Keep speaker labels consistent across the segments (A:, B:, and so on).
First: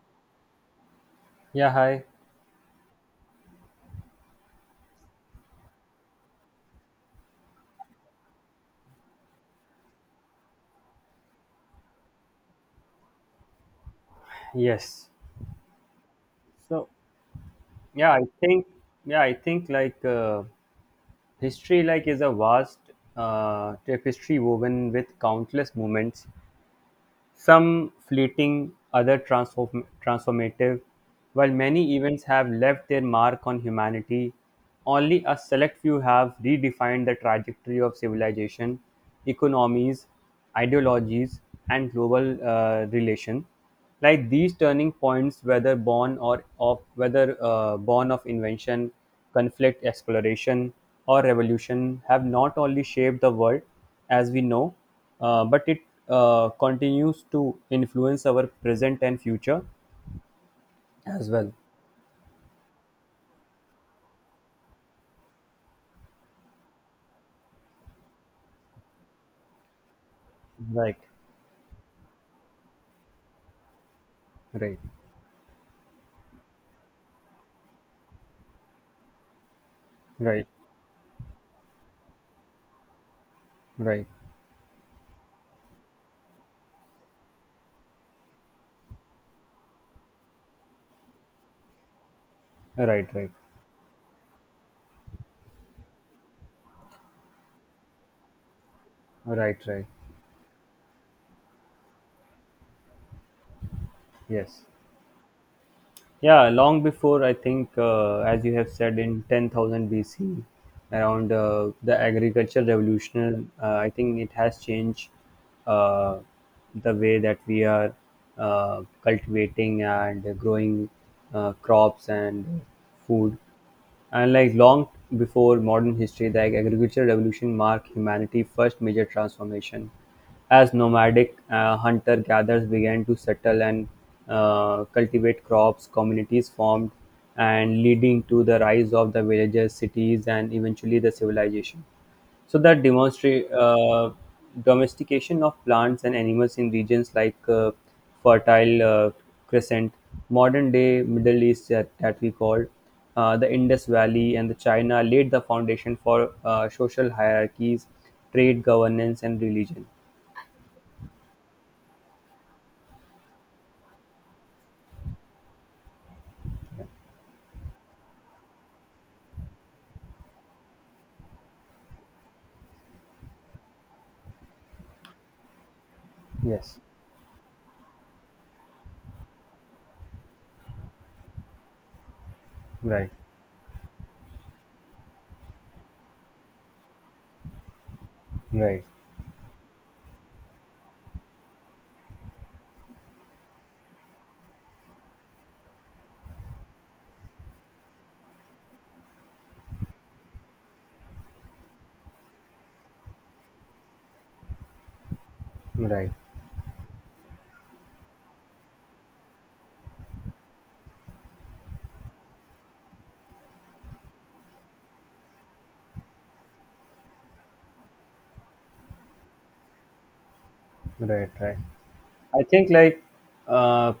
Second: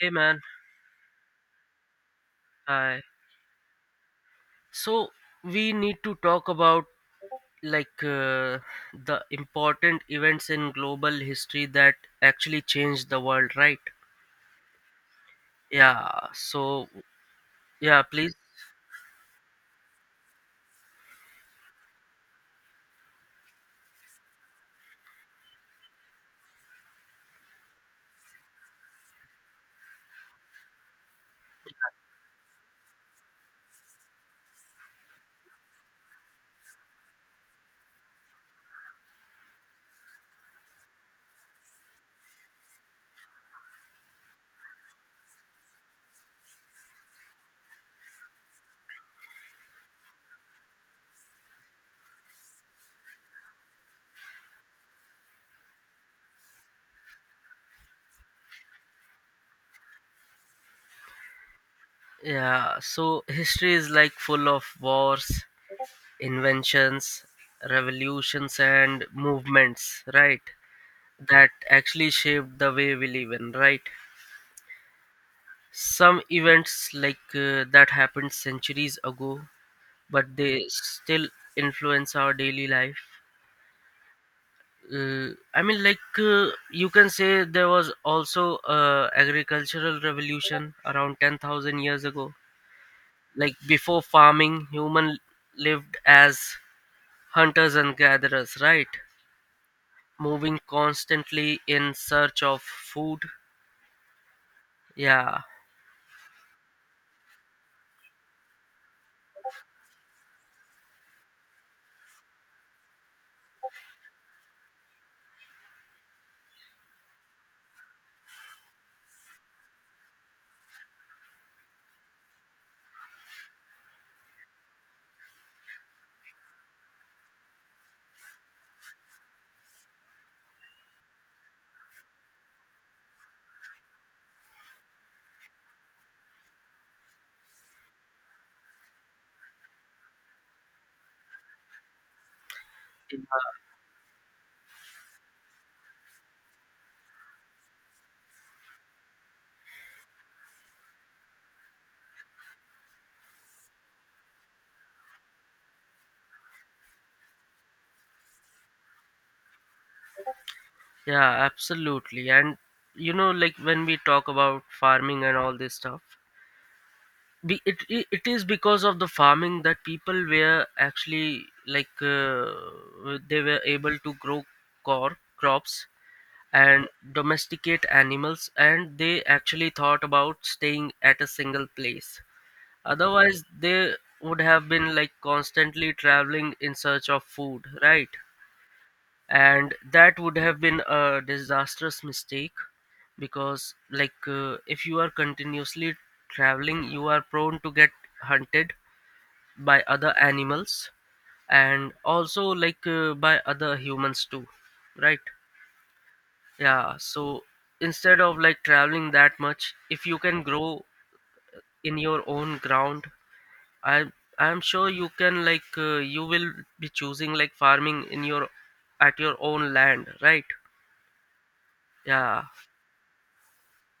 A: Hey man,
B: Yeah, hi.
A: hi. So we need to talk about like uh, the important events in global history that actually changed the world, right?
B: Yes.
A: Yeah.
B: So,
A: So yeah,
B: yeah, I
A: please.
B: think, yeah, I think history like is a vast tapestry woven with countless moments, some fleeting, other transformative. While many events have left their mark on humanity, only a select few have redefined the trajectory of civilization, economies, ideologies, and global relation. Like these turning points, whether born or of whether born of invention, conflict, exploration, or revolution, have not only shaped the world as we know, but it continues to influence our present and future as well.
A: Yeah. So history is like full of wars, inventions, revolutions, and movements, right?
B: Right.
A: That actually shaped the way we live in, right?
B: Right.
A: Some events that happened centuries ago, but
B: Right.
A: they still influence our daily life.
B: Right. Right.
A: I mean, like you can say there was also a agricultural revolution around 10,000 years ago.
B: Right. Right.
A: Like before farming, human lived as hunters and gatherers, right?
B: Right. Right.
A: Moving constantly in search of food.
B: Yes.
A: Yeah,
B: Yeah, long before, I think, as you have said, in 10,000 BC, around the agricultural revolution, I think it has changed uh, the way that we are cultivating and growing crops and food. And like long before modern history, the agricultural revolution marked humanity's first major transformation as nomadic hunter gatherers began to settle and cultivate crops, communities formed, and leading to the rise of the villages, cities, and eventually the civilization. So that demonstrate domestication of plants and animals in regions like fertile crescent, modern day Middle East, that we call the Indus Valley and the China, laid the foundation for social hierarchies, trade governance, and religion.
A: yeah, absolutely. And like when we talk about farming and all this stuff, be, it is because of the farming that people were actually they were able to grow core crops
B: Yes.
A: and domesticate animals, and they actually thought about staying at a single place.
B: Right,
A: Otherwise they would have been like constantly traveling in search of food, right?
B: right,
A: And that would have been a disastrous mistake, because if you are continuously traveling, you are prone to get hunted by other animals and also by other humans too, right?
B: right,
A: Yeah, so instead of like traveling that much, if you can grow in your own ground, i I'm sure you will be choosing like farming in your at your own land, right?
B: right, right.
A: Yeah,
B: I think like uh,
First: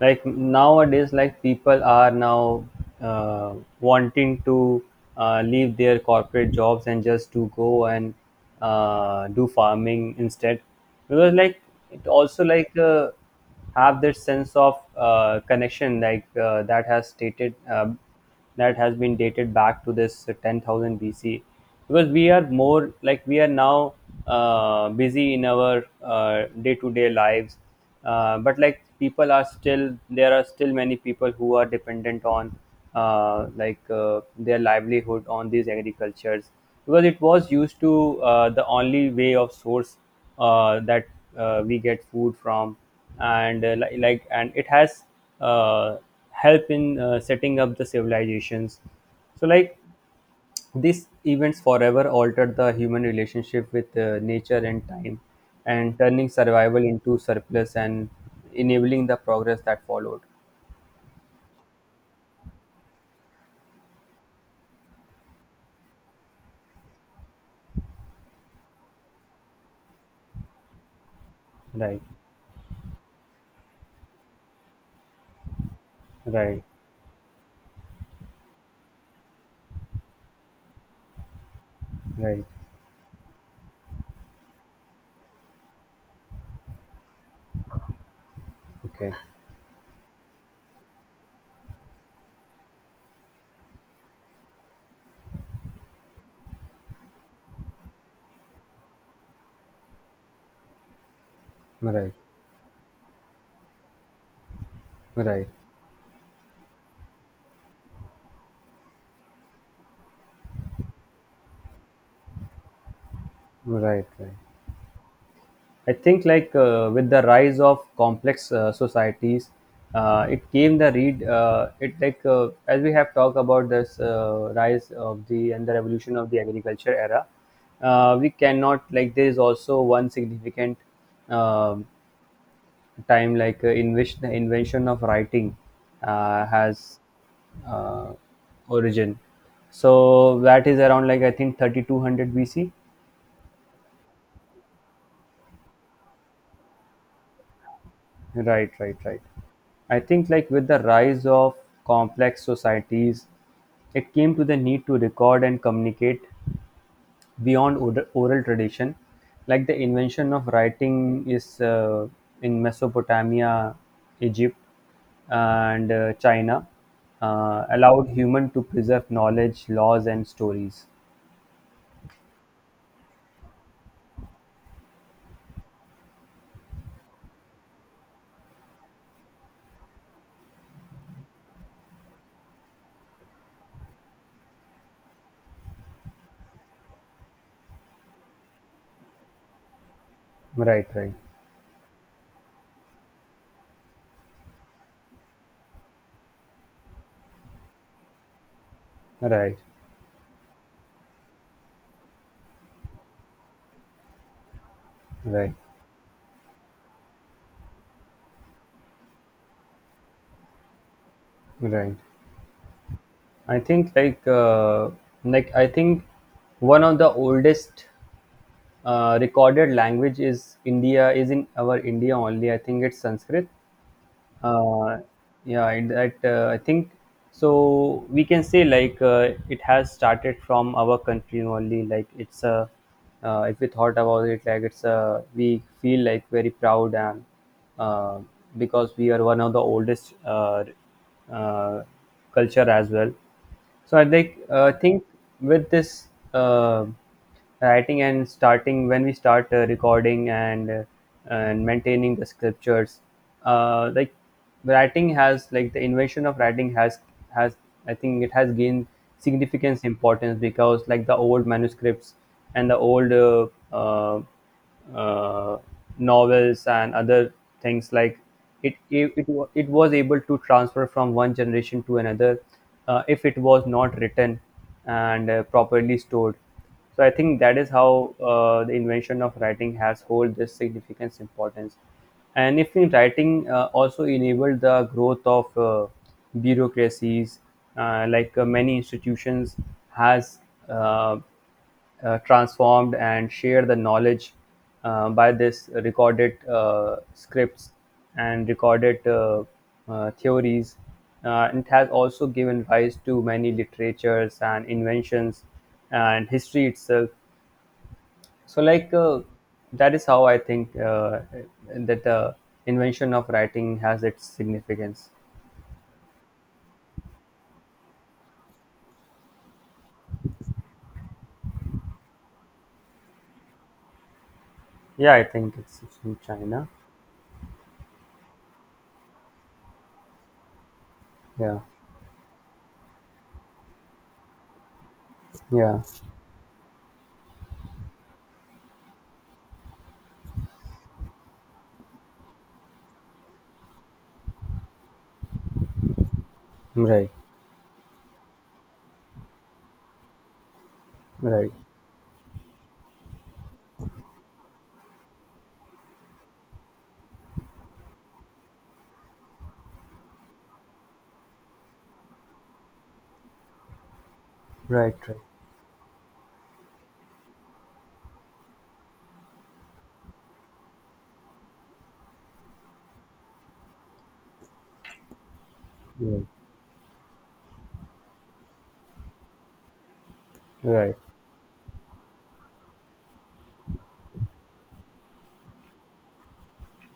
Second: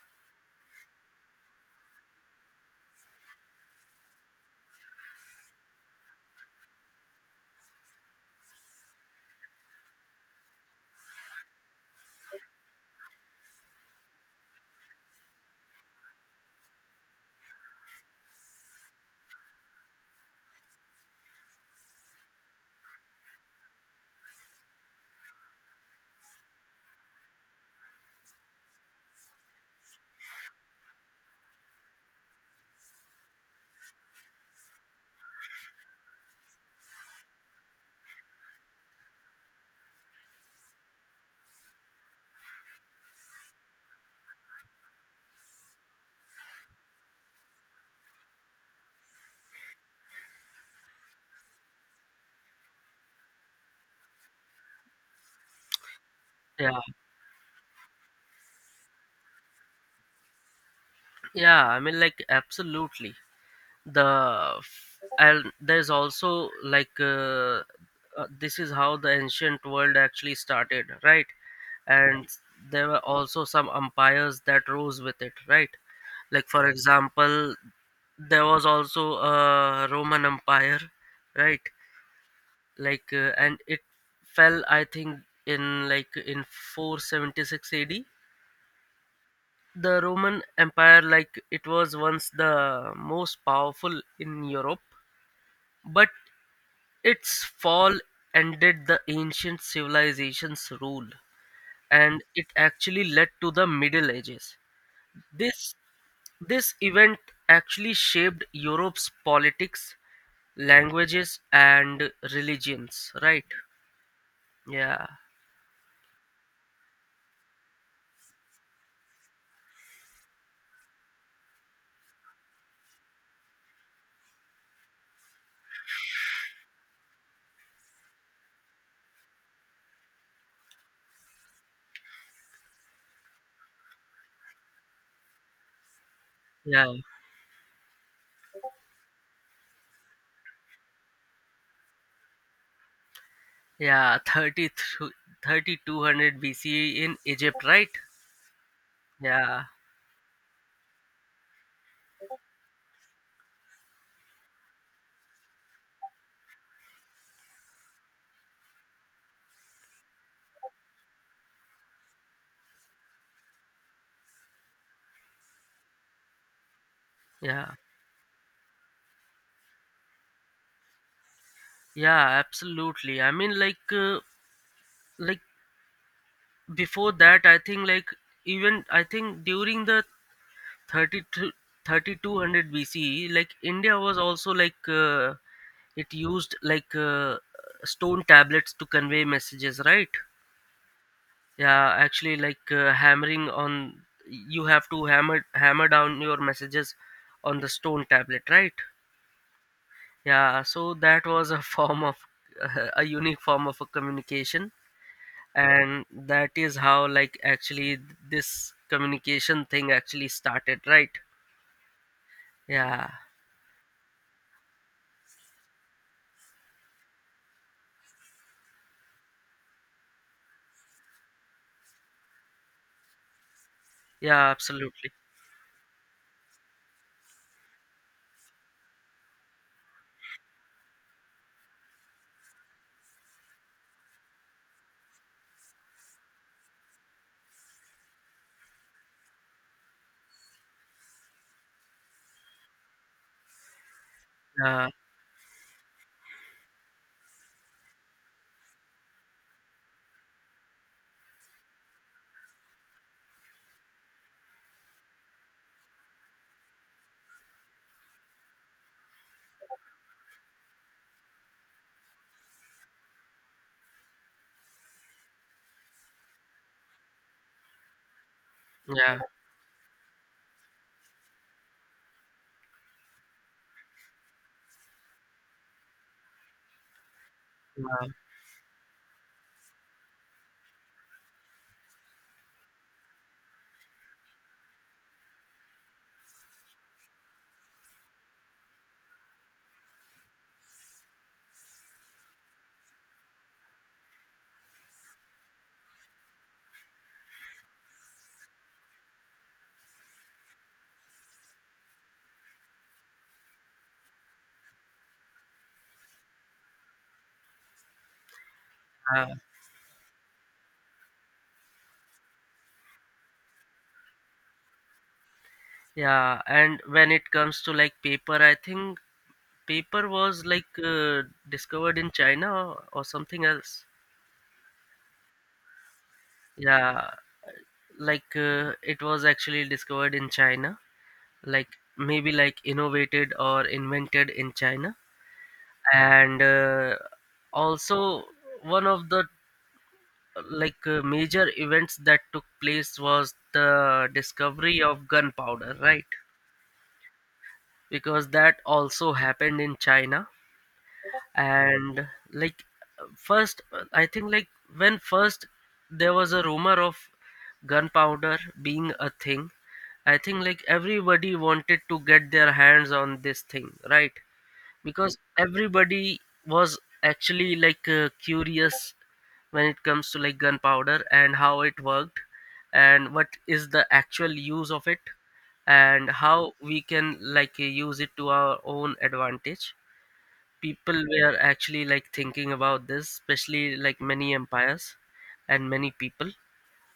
B: nowadays like people are now uh, wanting to leave their corporate jobs and just to go and do farming instead, because like it also like have that sense of connection like that has been dated back to this 10,000 BC, because we are more like we are now busy in our day-to-day lives, but like people are still there are still many people who are dependent on like their livelihood on these agricultures, because it was used to the only way of source that we get food from. And like and it has uh, help in setting up the civilizations. So like these events forever altered the human relationship with nature and time, and turning
A: yeah,
B: survival into surplus and enabling the progress that followed.
A: yeah, I mean, like, absolutely. And there's also this is how the ancient world actually started, right?
B: Right.
A: And there were also some umpires that rose with it, right? Like
B: Right.
A: for example, there was also a roman empire, right?
B: Right.
A: And it fell, I think, in like in 476 ad.
B: Okay.
A: The roman empire, like it was once the most powerful in europe, but its fall ended the ancient civilization's rule,
B: Right.
A: and it actually led to the Middle Ages.
B: Right.
A: This, this event actually shaped Europe's politics, languages, and religions, right?
B: Right. Right.
A: Yeah,
B: I think like with the rise of complex societies, it came the read. It like As we have talked about this rise of the and the revolution of the agriculture era. We cannot, like, there is also one significant um time, like, in which the invention of writing
A: yeah,
B: has uh, origin. So that is around, like, I think 3200 BC.
A: yeah, 30 3200 BCE in Egypt, right?
B: Right, right, right.
A: Yeah,
B: I think like with the rise of complex societies, it came to the need to record and communicate beyond oral tradition. Like the invention of writing is in Mesopotamia, Egypt, and China,
A: yeah,
B: allowed human to preserve knowledge, laws, and stories.
A: yeah, absolutely. I mean, like before that, I think, like, even I think during the 30 to 3200 BCE, like India was also it used stone tablets to convey messages, right?
B: Right, right,
A: Yeah, actually, you have to hammer down your messages on the stone tablet, right?
B: right,
A: Yeah, so that was a form of a unique form of a communication,
B: right,
A: and that is how like actually this communication thing actually started, right?
B: right.
A: Yeah,
B: I think like I think one of the oldest recorded language is India is in our India only. I think it's Sanskrit.
A: yeah,
B: uh,
A: absolutely.
B: yeah, it, that I think, so we can say like it has started from our country only, like it's a if we thought about it, like it's a, we feel like very proud. And uh, because we are one of the oldest uh, culture as well. So I
A: Yeah,
B: think with this writing and starting when we start recording and maintaining the scriptures, like writing has, like the invention of writing has, I think it has gained significance importance, because like the old manuscripts and the old uh, uh, novels and other things, like
A: yeah,
B: it was able to transfer from one generation to another if it was not written and properly stored. So I think that is
A: yeah,
B: how the invention of writing has hold this significance importance. And if in writing also enabled the growth of bureaucracies, like many institutions has uh, transformed and shared the knowledge by this recorded scripts and recorded theories. It has also given rise to many literatures and inventions and history itself. So, like,
A: yeah,
B: that is how I think that the invention of writing has its significance.
A: yeah. And when it comes to like paper, I think paper was discovered in China or something else.
B: Yeah, I think it's from China.
A: Yeah, it was actually discovered in China,
B: Yeah,
A: like maybe like innovated or invented in China.
B: yeah,
A: And also one of the major events that took place was the discovery of gunpowder, right?
B: right,
A: Because that also happened in China.
B: right,
A: And like first, I think like when first there was a rumor of gunpowder being a thing, I think like everybody wanted to get their hands on this thing, right?
B: right,
A: Because
B: right,
A: everybody was actually curious when it comes to like gunpowder and how it worked and what is the actual use of it and
B: yeah.
A: how we can use it to our own advantage.
B: Right,
A: People were actually like thinking about this, especially like many empires and many people,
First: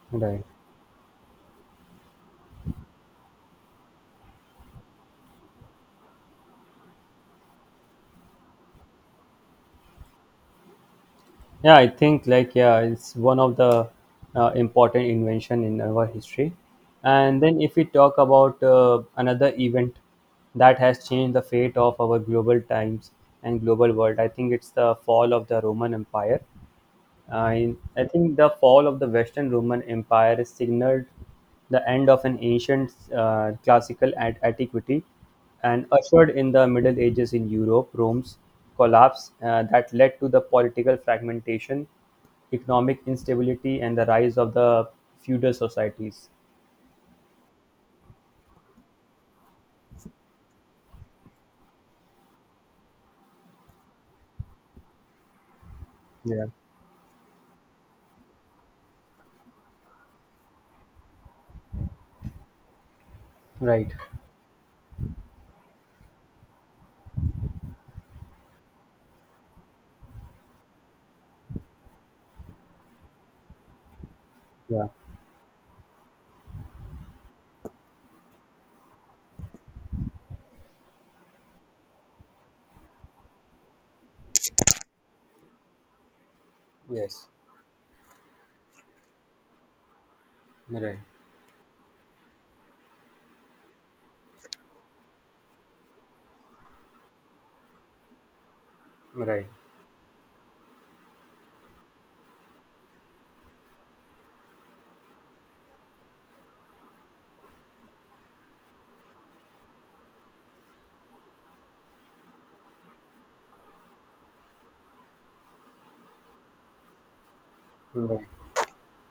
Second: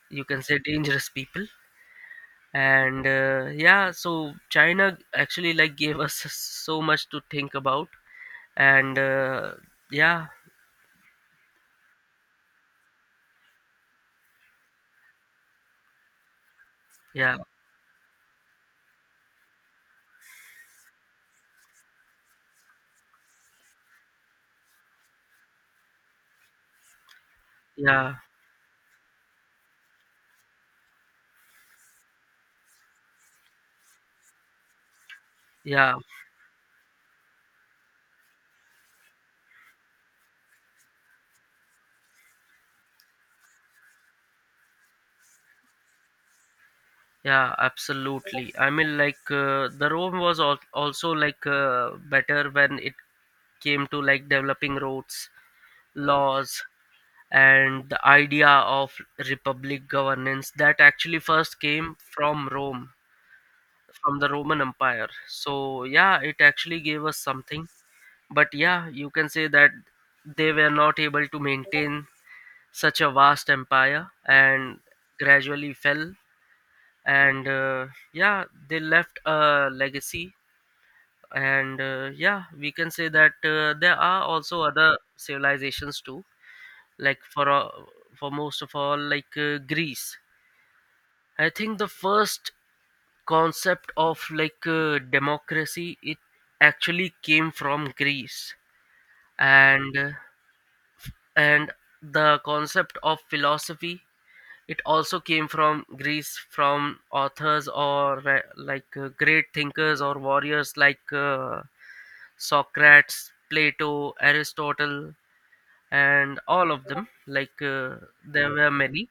A: you can
B: right.
A: say dangerous people. And yeah, so china actually like gave us so much to think about. And yeah,
B: Yeah, I think like, yeah, it's one of the important invention in our history.
A: yeah,
B: And then if we talk about another event that has changed the fate of our global times and global world, I think it's the fall of the Roman Empire. I
A: yeah,
B: think the fall of the Western Roman Empire signaled the end of an ancient classical and antiquity and
A: yeah,
B: ushered in the Middle Ages in Europe. Rome's collapse that led to the political fragmentation, economic instability, and the rise of the feudal societies.
A: yeah, absolutely. I mean, like the rome was also better when it came to like developing roads,
B: Yeah.
A: laws, and the idea of republic governance that actually first came from Rome,
B: Right.
A: from the Roman Empire. So, yeah, it actually gave us something. But yeah, you can say that they were not able to maintain such a vast empire and
B: Yeah.
A: gradually fell. And yeah, they left a legacy. And yeah, we can say that there are also other civilizations too, like
B: Yes.
A: for for most of all, Greece.
B: Right.
A: I think the first concept of democracy, it actually came from Greece.
B: Right.
A: And and the concept of philosophy, it also came from Greece, from authors or great thinkers or warriors Socrates, Plato, Aristotle, and all of them.
B: Right.
A: There were many,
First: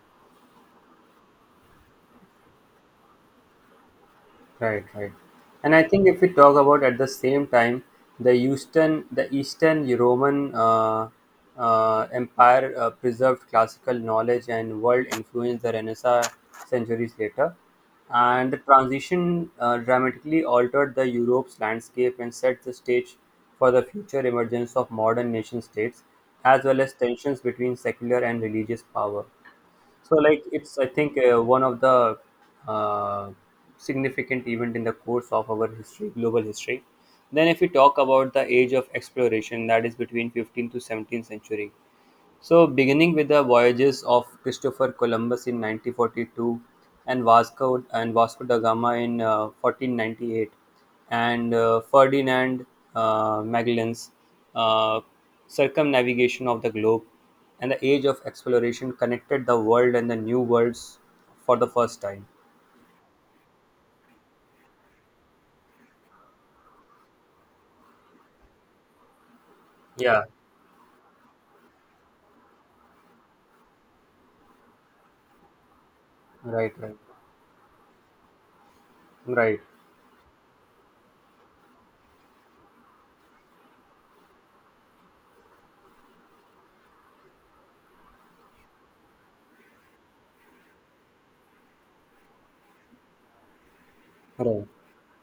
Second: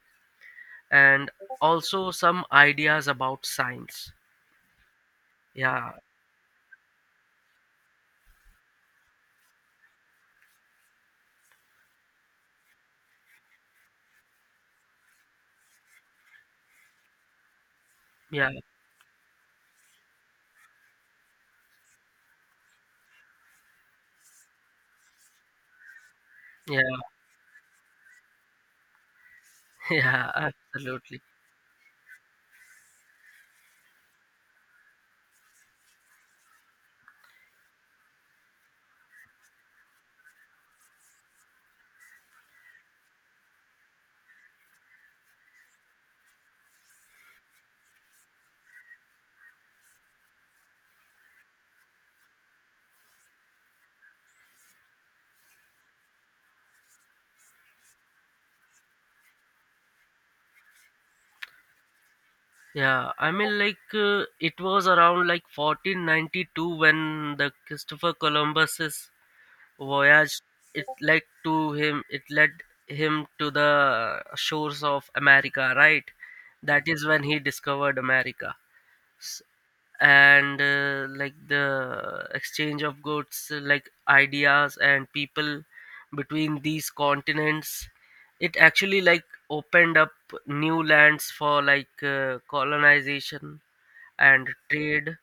A: and also some ideas about science.
B: Right, right. And I
A: Yeah,
B: think if we talk about at the same time, the Eastern Roman Empire preserved classical knowledge and world influence the Renaissance centuries later,
A: yeah,
B: and the transition dramatically altered the Europe's landscape and set the stage for the future emergence of modern nation states, as well
A: yeah,
B: as tensions between secular and religious power. So
A: yeah,
B: like it's, I think,
A: absolutely.
B: one of the uh, significant event in the course of our history, global history. Then if we talk about the age of exploration, that is between 15th to 17th century. So, beginning with the voyages of Christopher Columbus in 1942 and Vasco da Gama in 1498, and Ferdinand Magellan's uh, circumnavigation of the globe, and the age of exploration connected the world and the new worlds for the first time.
A: Yeah, I mean, it was around like 1492 when the Christopher Columbus's
B: Yeah.
A: voyage, it led to him. It led him to the shores of America, right?
B: Right,
A: That
B: right,
A: is when he discovered America.
B: right,
A: And like the exchange of goods, like ideas and people between these continents, it actually like opened up new lands for colonization and
B: right,
A: trade,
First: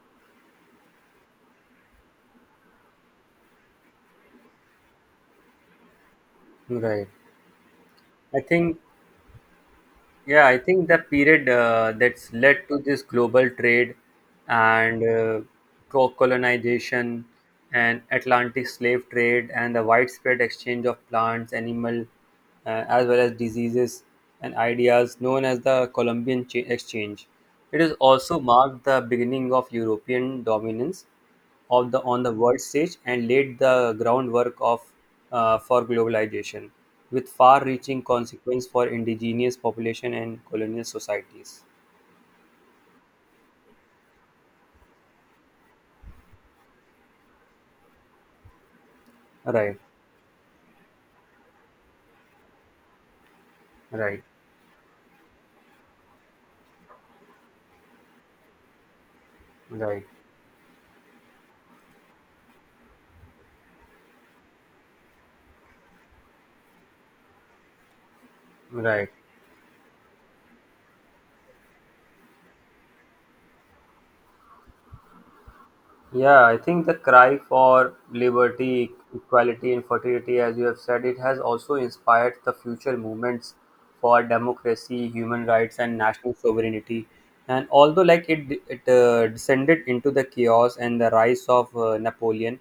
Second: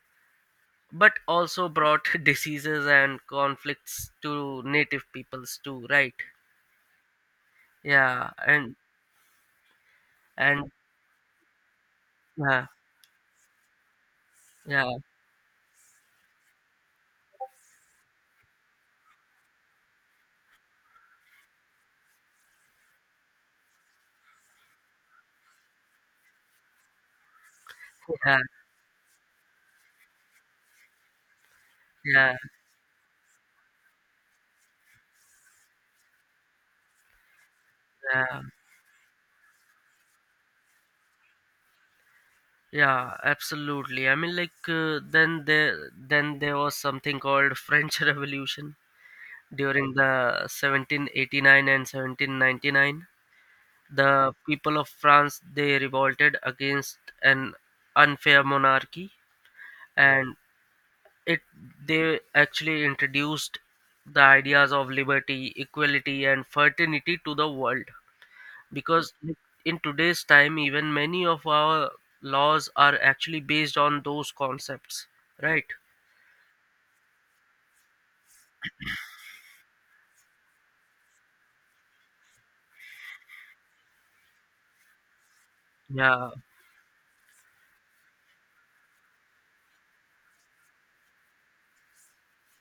A: but also brought diseases and conflicts to native peoples too, right?
B: right.
A: Yeah,
B: I
A: and
B: think. Yeah, I
A: and
B: think the period that's
A: yeah,
B: led to this global trade
A: yeah,
B: and colonization and Atlantic slave trade, and the widespread exchange of plants, animal, as well as diseases and ideas known as the Columbian Exchange. It has also
A: yeah,
B: marked the beginning of European dominance of the on the
A: yeah,
B: world stage and laid the groundwork of for globalization with far-reaching
A: yeah,
B: consequence for indigenous population and colonial societies.
A: yeah, absolutely. I mean, then there was something called French Revolution
B: Right,
A: during the 1789 and 1799.
B: right,
A: The people of France, they revolted against an unfair monarchy,
B: right,
A: and it they actually introduced the ideas of liberty, equality, and fraternity to the world,
B: right.
A: because in today's time even many of our laws are actually based on those concepts, right?
B: Yeah, I think the cry for liberty, equality, and fraternity, as you have said, it has also inspired the future movements for democracy, human rights, and
A: Yeah,
B: national sovereignty. And although, like, it descended into the chaos and the rise of Napoleon,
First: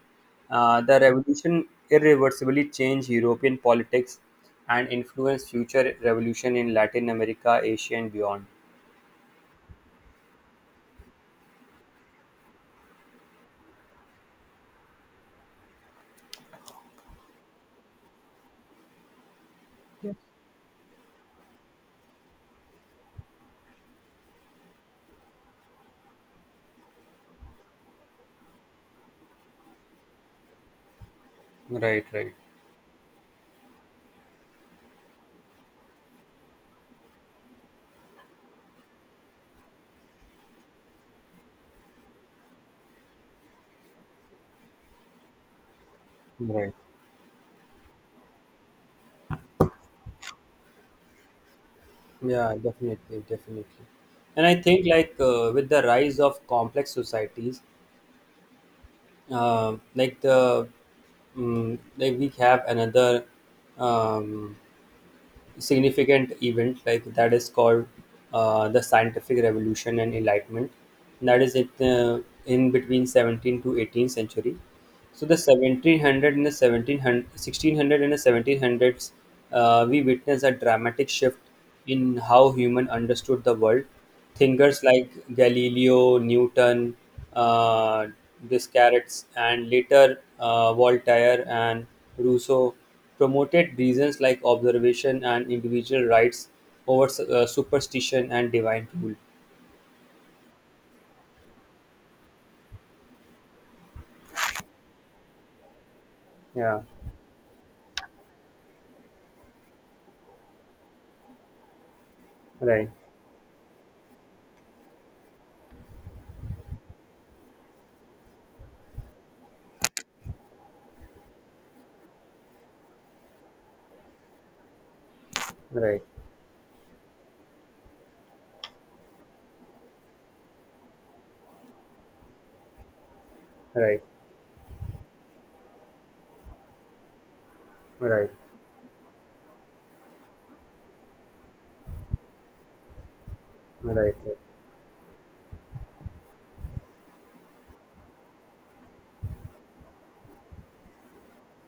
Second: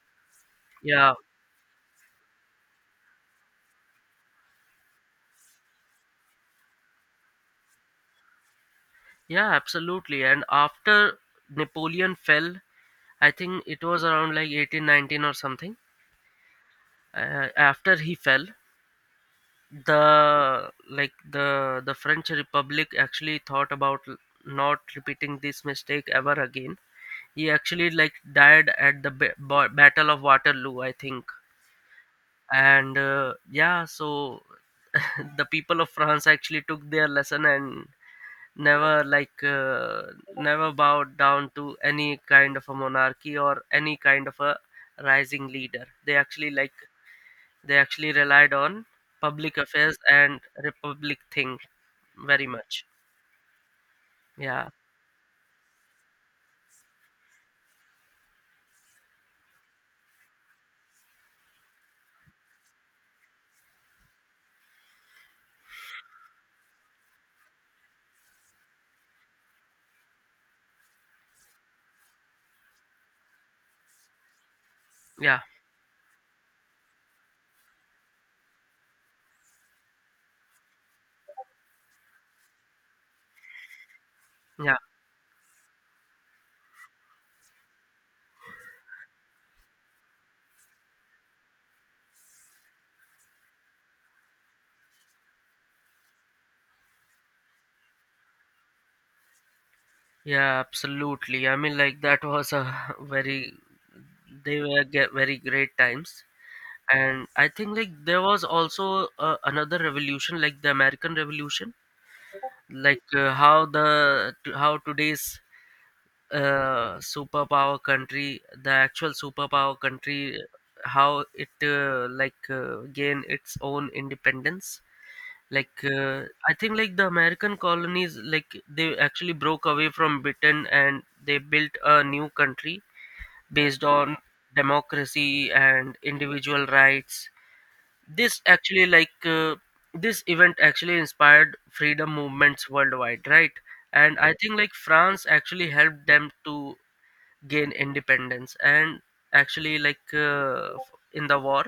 B: the
A: yeah,
B: revolution irreversibly changed European politics and influenced future revolution in Latin America, Asia, and beyond.
A: yeah, absolutely. And after Napoleon fell, I think it was around like 1819 or something. After he fell, the like the french republic actually thought about not repeating this mistake ever again. He actually like died at the Battle of Waterloo, I think.
B: Right, right,
A: And yeah, so the people of france actually took their lesson and never like uh, never bowed down to any kind of a monarchy or any kind of a rising leader.
B: right.
A: They actually relied on public affairs and republic thing very
B: Yeah,
A: much.
B: definitely, definitely. And I
A: Yeah,
B: think like with the rise of complex societies, like the like we have another um, significant event like that is called the scientific revolution and enlightenment. That is it in between 17th to 18th century. So the
A: yeah,
B: 1700 and the 1700, 1600 and the 1700s, we witnessed a dramatic shift in how human understood the world.
A: yeah,
B: Thinkers like Galileo, Newton, uh, Descartes, and later Voltaire and Rousseau promoted reasons like observation and individual rights over superstition and divine rule.
A: yeah, absolutely. I mean, like that was a very they were very great times.
B: Yeah,
A: And I think like there was also another revolution, like the American Revolution.
B: right,
A: How how today's superpower country, the actual superpower country, how it gain its own independence. like
B: right,
A: uh, I think like the american colonies, like they actually broke away from britain, and they built a new country based
B: right,
A: on democracy and individual rights.
B: right, right,
A: this actually like uh, this event actually inspired freedom movements worldwide, right?
B: right,
A: And I
B: right.
A: think like France actually helped them to gain independence and actually in the war.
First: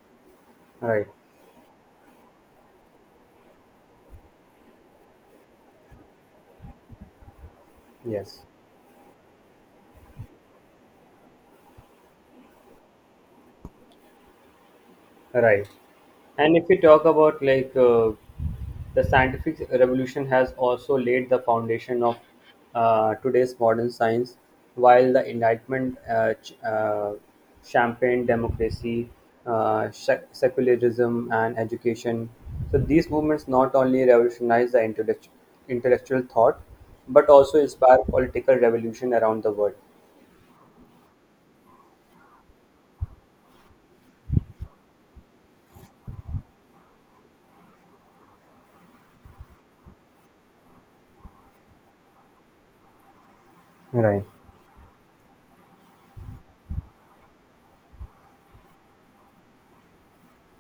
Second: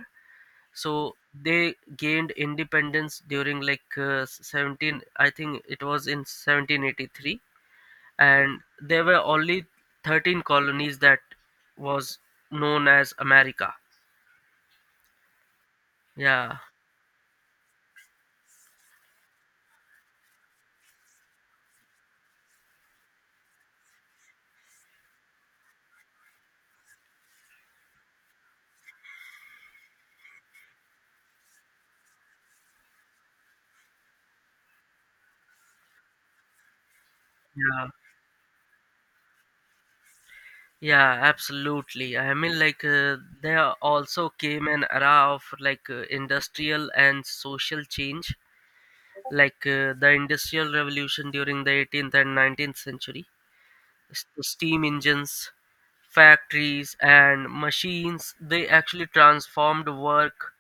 B: Right.
A: So they gained independence during 17, I think it was in 1783,
B: Yes.
A: and there were only 13 colonies that was known as America.
B: Right. And
A: Yeah,
B: if we talk about like the scientific revolution has also laid the foundation of today's modern science, while the enlightenment, champagne democracy, secularism, and education. So these movements not only revolutionized the intellectual thought, but also
A: yeah,
B: inspired political revolution around the world.
A: yeah, absolutely. I mean, like, there also came an era of industrial and social change, the industrial revolution during the 18th and 19th century.
B: Right.
A: Steam engines, factories, and machines, they actually transformed work,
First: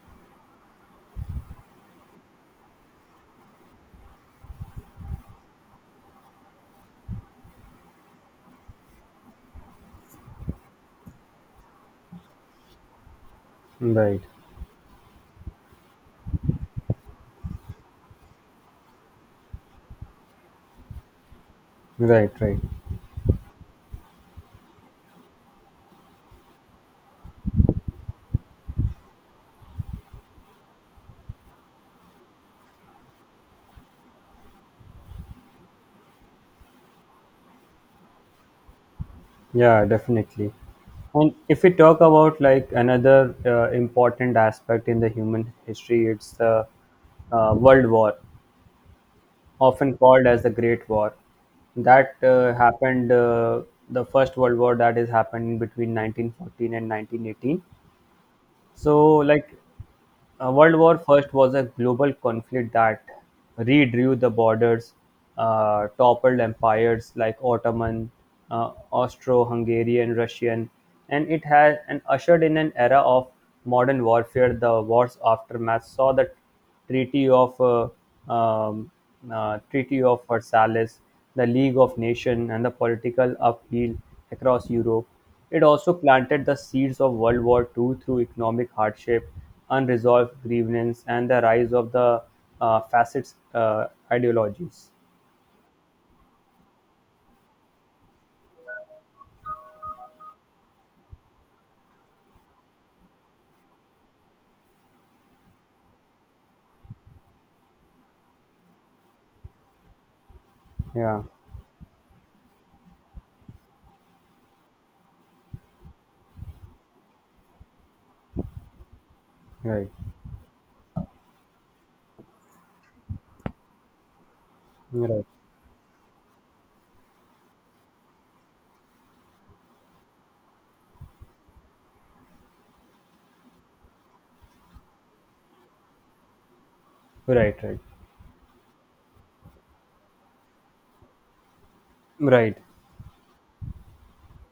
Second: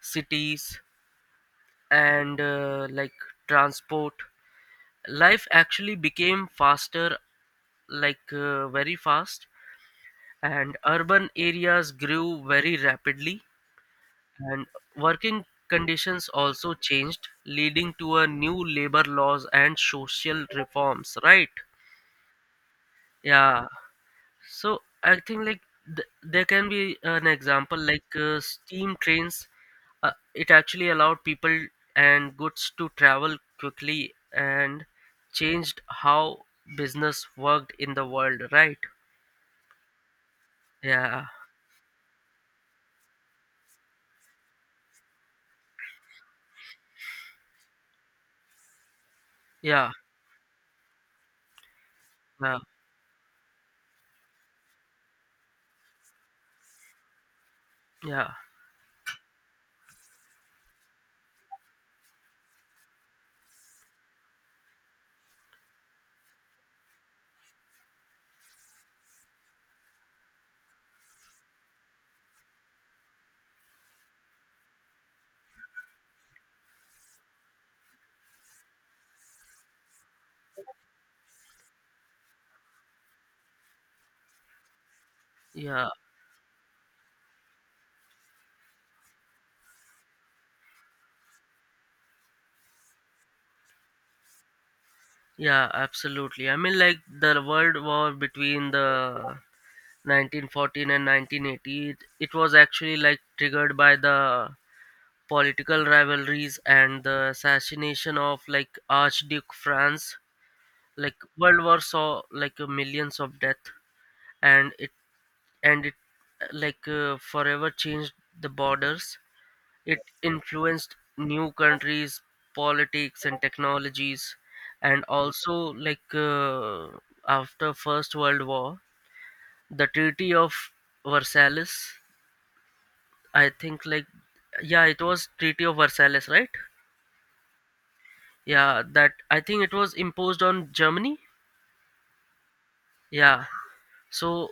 A: cities, and like transport. Life actually became faster, very fast, and urban areas grew very rapidly,
B: Right.
A: and working conditions also changed, leading to a new labor laws and social reforms, right?
B: Right. Right.
A: Yeah, so I think like there can be an example steam trains, it actually allowed people and goods to travel quickly and changed how business worked in the world, right?
B: Yeah, definitely.
A: Yeah,
B: And if we talk about like another important aspect in the human history, it's the World War,
A: yeah,
B: often called as the Great War. That
A: yeah,
B: happened, the First World War that is happening between 1914 and 1918.
A: yeah,
B: So, like, World War First was a global conflict that redrew the borders, toppled empires like Ottoman, Austro-Hungarian, Russian, and it has and ushered in an era of modern warfare. The war's aftermath saw the Treaty of uh, um, Treaty of Versailles, the League of Nations, and the political upheaval across Europe. It
A: yeah,
B: also planted the seeds of World War Two through economic hardship, unresolved grievances, and the rise of the fascist ideologies.
A: yeah, absolutely. I mean, like the world war between the 1914 and 1980, it was actually like triggered by the political rivalries and the assassination of like Archduke Franz. Like
B: Yeah,
A: World War saw millions of death, and it and it like forever changed the borders.
B: right,
A: It influenced new countries, politics, and technologies, and
B: right,
A: also after First World War, the Treaty of Versailles. I think like, yeah, it was Treaty of Versailles, right?
B: right, right,
A: Yeah, that I think it was imposed on Germany.
B: right,
A: Yeah, so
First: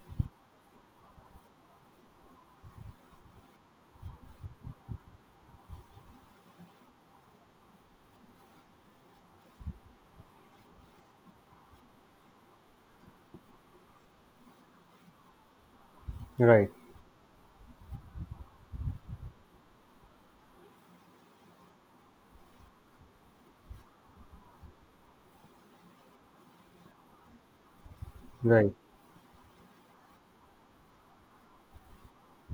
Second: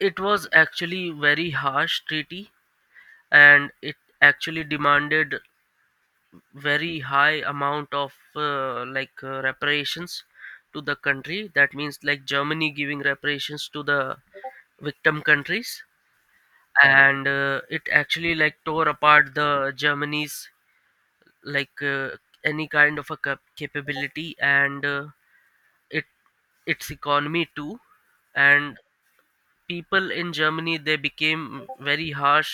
A: it was actually very harsh treaty, and it actually demanded very high amount of reparations to the country. That means like germany giving reparations to the victim countries.
B: right,
A: And it actually like tore apart the germany's like uh, any kind of a capability. And it its economy too.
B: right,
A: And people in germany, they became very harsh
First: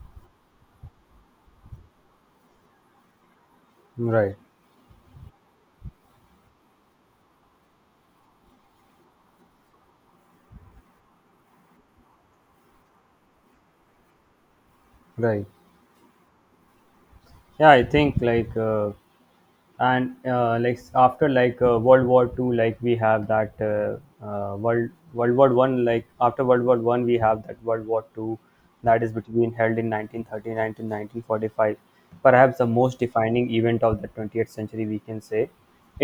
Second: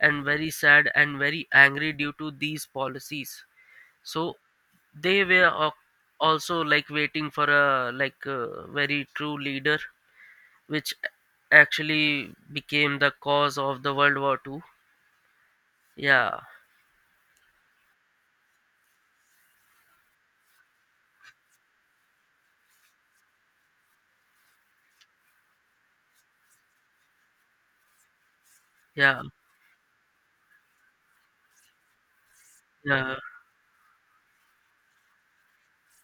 A: and very sad and very angry due to these policies. So
B: right,
A: they were also like waiting for a very true leader, which actually became the cause of the world war Two.
B: right.
A: Yeah,
B: Yeah, I think like. And like after, like, world war two, like we have that world war one. Like after world war one, we have that world war two that is
A: yeah,
B: between held in 1939 to 1945, perhaps the most
A: yeah,
B: defining event of the 20th century, we can say.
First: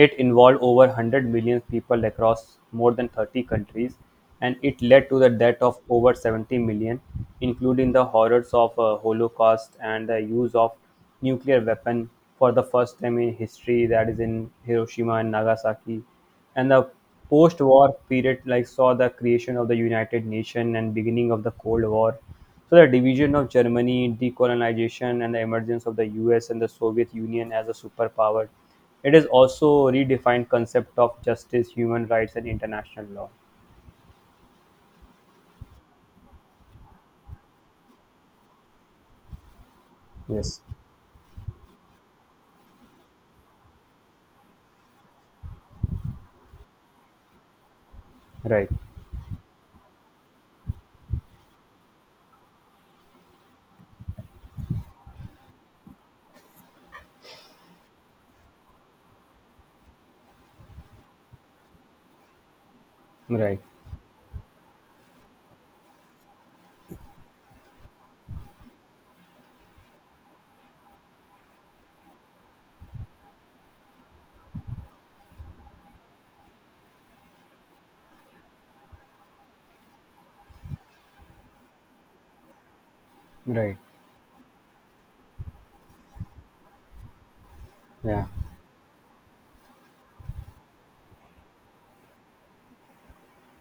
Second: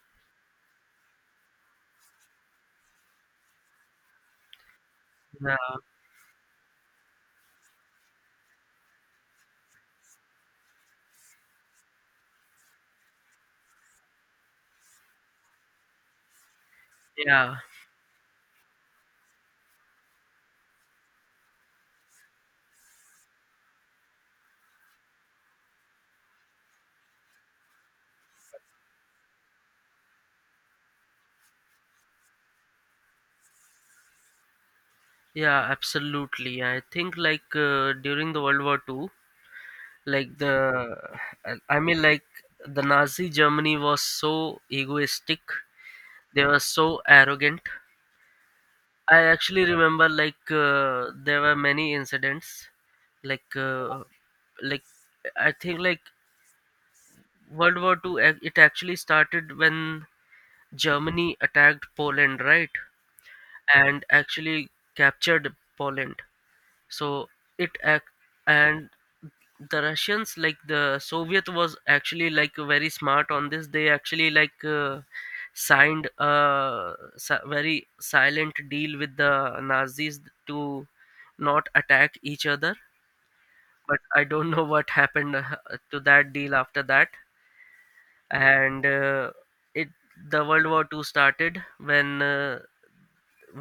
B: It involved over 100 million people across more than 30 countries, and it led to the
A: yeah,
B: death of over 70 million, including the horrors of holocaust and the use of nuclear weapon for the first time in history, that is in Hiroshima and Nagasaki. And the
A: yeah,
B: post-war period, like, saw the creation of the United Nations and beginning of the Cold War. So the division of Germany, decolonization, and the emergence of the US and the Soviet Union as a superpower. It is also redefined concept of justice, human rights, and international law.
A: yeah, absolutely. I think like during the World War II, like the
B: Yes.
A: I mean like the Nazi Germany was so egoistic. They were so arrogant.
B: Right.
A: I actually remember, like there were many incidents, like uh, like I think like World War II, it actually started when Germany attacked Poland, right?
B: Right.
A: And actually captured Poland. So it act and the Russians, like the Soviet, was actually like very smart on this. They actually signed a very silent deal with the Nazis to not attack each other.
B: Right.
A: But I don't know what happened to that deal after that.
B: Yeah.
A: And it the World War II started when uh,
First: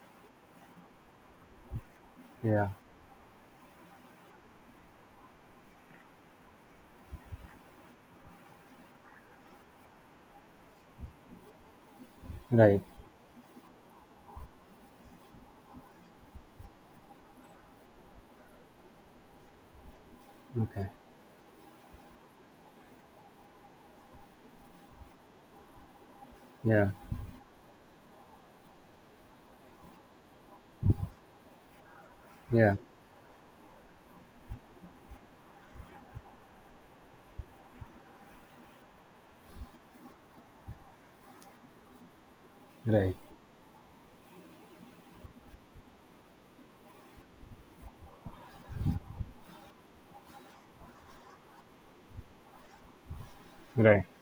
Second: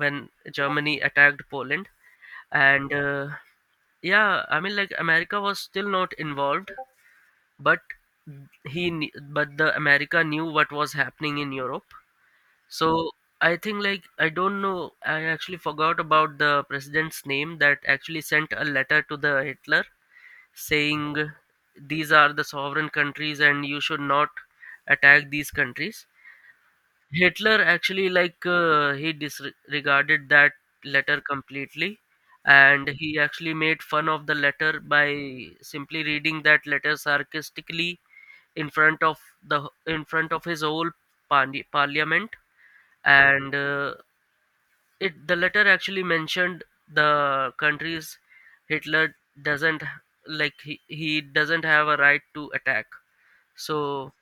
A: when Germany attacked Poland,
B: Yeah.
A: and yeah, I mean like America was still not involved, but the America knew what was happening in Europe,
B: Right.
A: so. I think like I don't know, I actually forgot about the president's name that actually sent a letter to the Hitler
B: Okay.
A: saying these are the sovereign countries and you should not attack these countries.
B: Yeah.
A: Hitler actually, he disregarded that letter completely,
B: Yeah.
A: and he actually made fun of the letter by simply reading that letter sarcastically in front of his whole parliament.
B: Right.
A: And it the letter actually mentioned the countries Hitler doesn't, like he doesn't have a right to attack,
B: Right,
A: so.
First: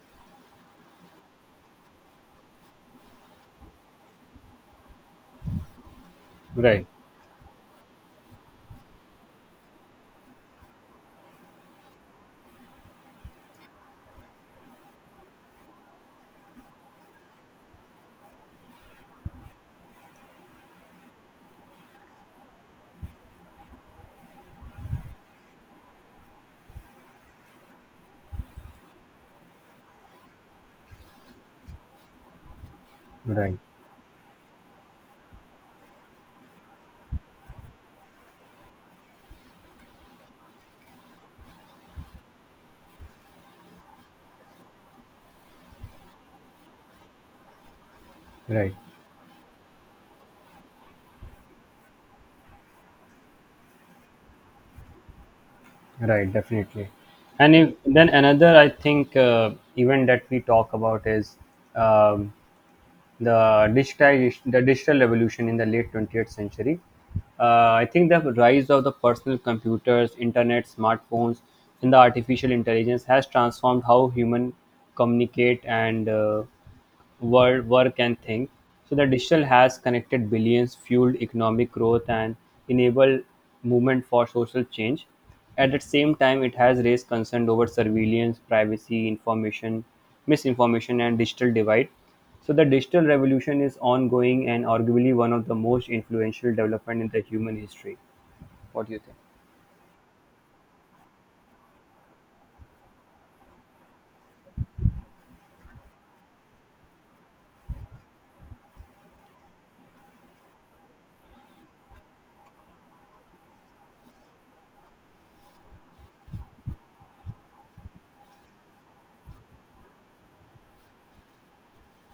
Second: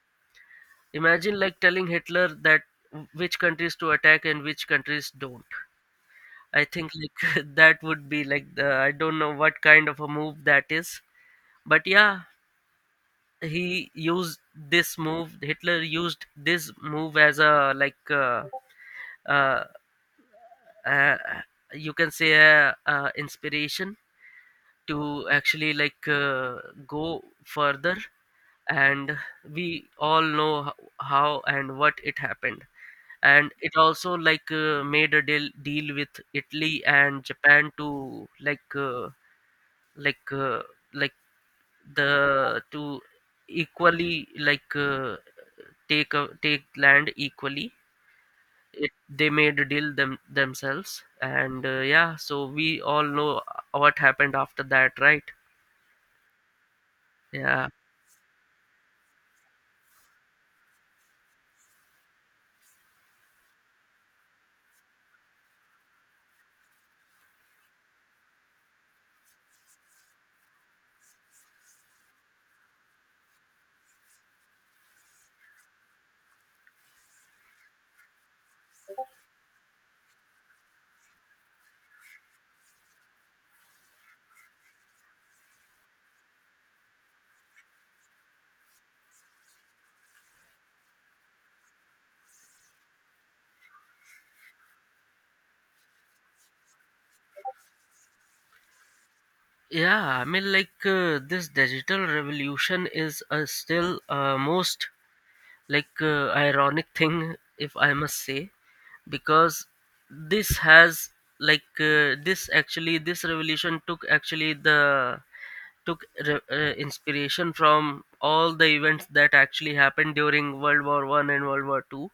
A: Imagine like telling Hitler that which countries to attack and which countries don't. I
B: right,
A: think like that would be like the I don't know what kind of a move that is. But yeah, he used this move. Hitler used this move as a, like, uh, uh, you can say a, inspiration to actually go further. And we all know how and what it happened. And
B: right,
A: it also made a deal with Italy and Japan to like uh, like the to equally take land equally.
B: right,
A: They made a deal themselves, and yeah, so we all know what happened after that, right?
B: right. And
A: Yeah.
B: if, then another, I think, event that we talk about is um, the digitization, the digital revolution in the late 20th century. I think the rise of the personal computers, internet, smartphones, and the artificial intelligence has transformed how human communicate and world work and think. So the digital has connected billions, fueled economic growth, and enabled movement for social change. At the same time, it has raised concern over surveillance, privacy, information, misinformation, and digital divide. So the digital revolution is ongoing and arguably one of the most influential development in the human history. What do you think?
A: Yeah, I mean, this digital revolution is, still, most ironic thing, if I must say. Because this has, this revolution took actually inspiration from all the events that actually happened during world war I and world war II,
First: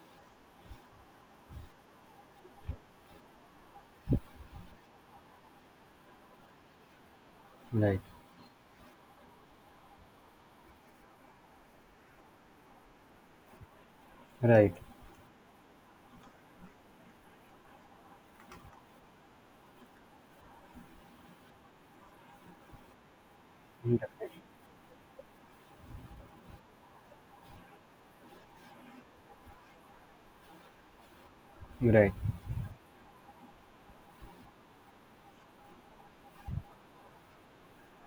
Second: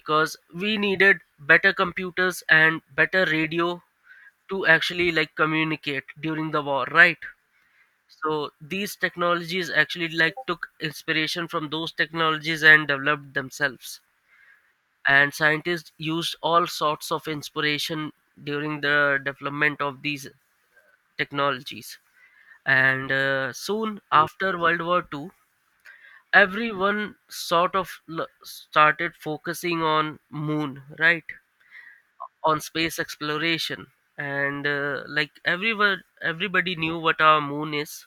A: because we needed better computers and better radio to actually like communicate during the war, right?
B: Right,
A: So these technologies actually like took inspiration from those technologies and developed themselves.
B: right,
A: And scientists used all sorts of inspiration during the development of these technologies. And soon after World War II, everyone sort of started focusing on moon, right?
B: right,
A: On space exploration. And like everyone everybody knew what our moon is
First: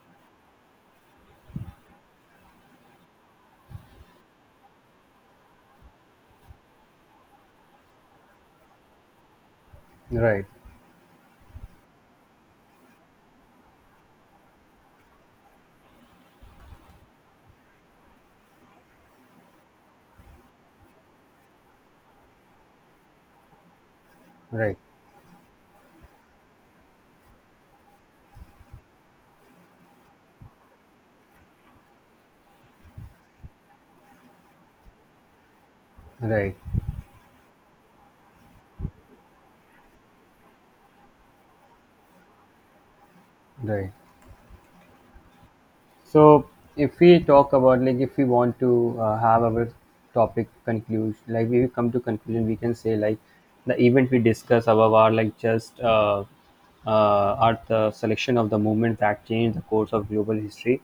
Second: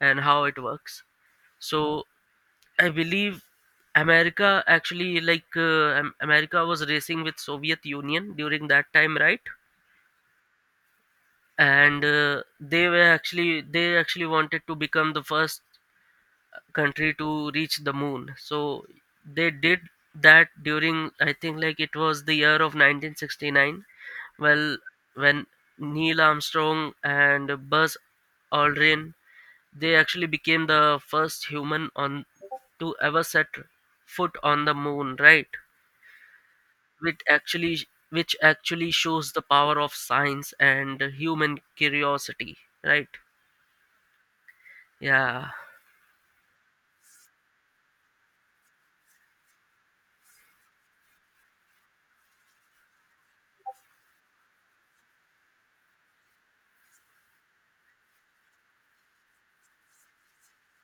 A: and how it works. So I believe America actually, America was racing with Soviet Union during that time, right?
B: right,
A: And they actually wanted to become the first country to reach the moon. So they did that during, I think like, it was the year of 1969.
B: right,
A: Well, when Neil Armstrong and Buzz Aldrin, they actually became the first human on to ever set foot on the moon, right?
B: right,
A: which actually which actually shows the power of science and human curiosity, right?
B: right.
A: Yeah.
B: So if we talk about, like, if we want to have our topic conclusion, like we come to conclusion, we can say like the event we discuss above are like just are the selection of the movement that changed the course of global history.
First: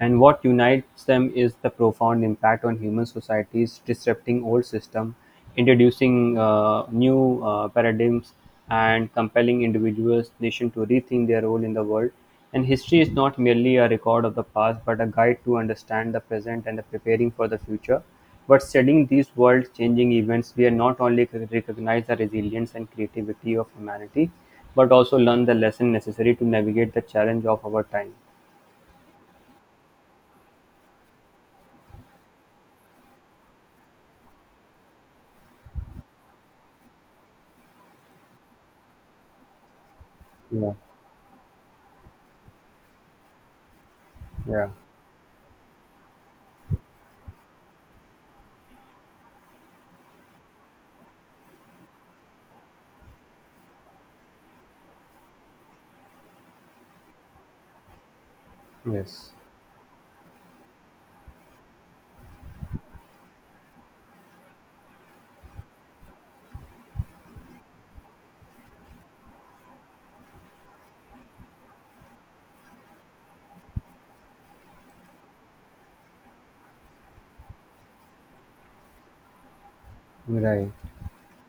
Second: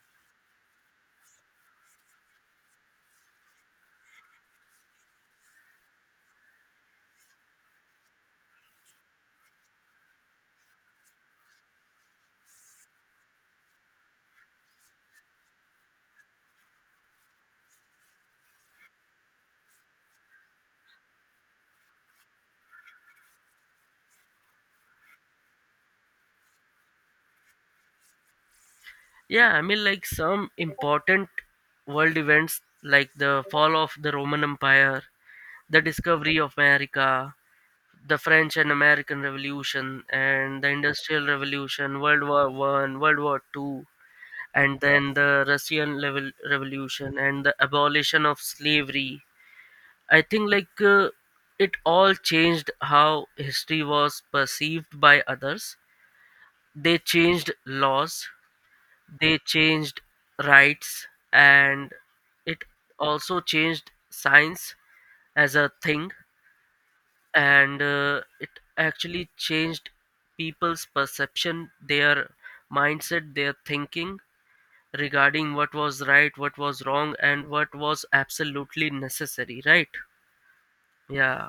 B: And what unites them is the profound impact on human societies, disrupting old systems, introducing new paradigms, and compelling individuals, nation to rethink their role in the world. And history is not merely a record of the past, but a guide to understand the present and the preparing for the future. But studying these world-changing events, we are not only recognize the resilience and creativity of humanity, but also learn the lesson necessary to navigate the challenge of our time.
A: Yeah, I mean like some important world events like the fall of the Roman Empire, the discovery of America, the French and American Revolution and the
B: Yeah,
A: Industrial Revolution, world war I, world war II,
B: yeah.
A: and then the Russian level revolution and the abolition of slavery. I think, it all changed how history was perceived by others. They changed laws,
B: Yes,
A: they changed rights, and it also changed science as a thing. And it actually changed people's perception, their mindset, their thinking regarding what was right, what was wrong, and what was absolutely necessary, right?
B: right.
A: Yeah.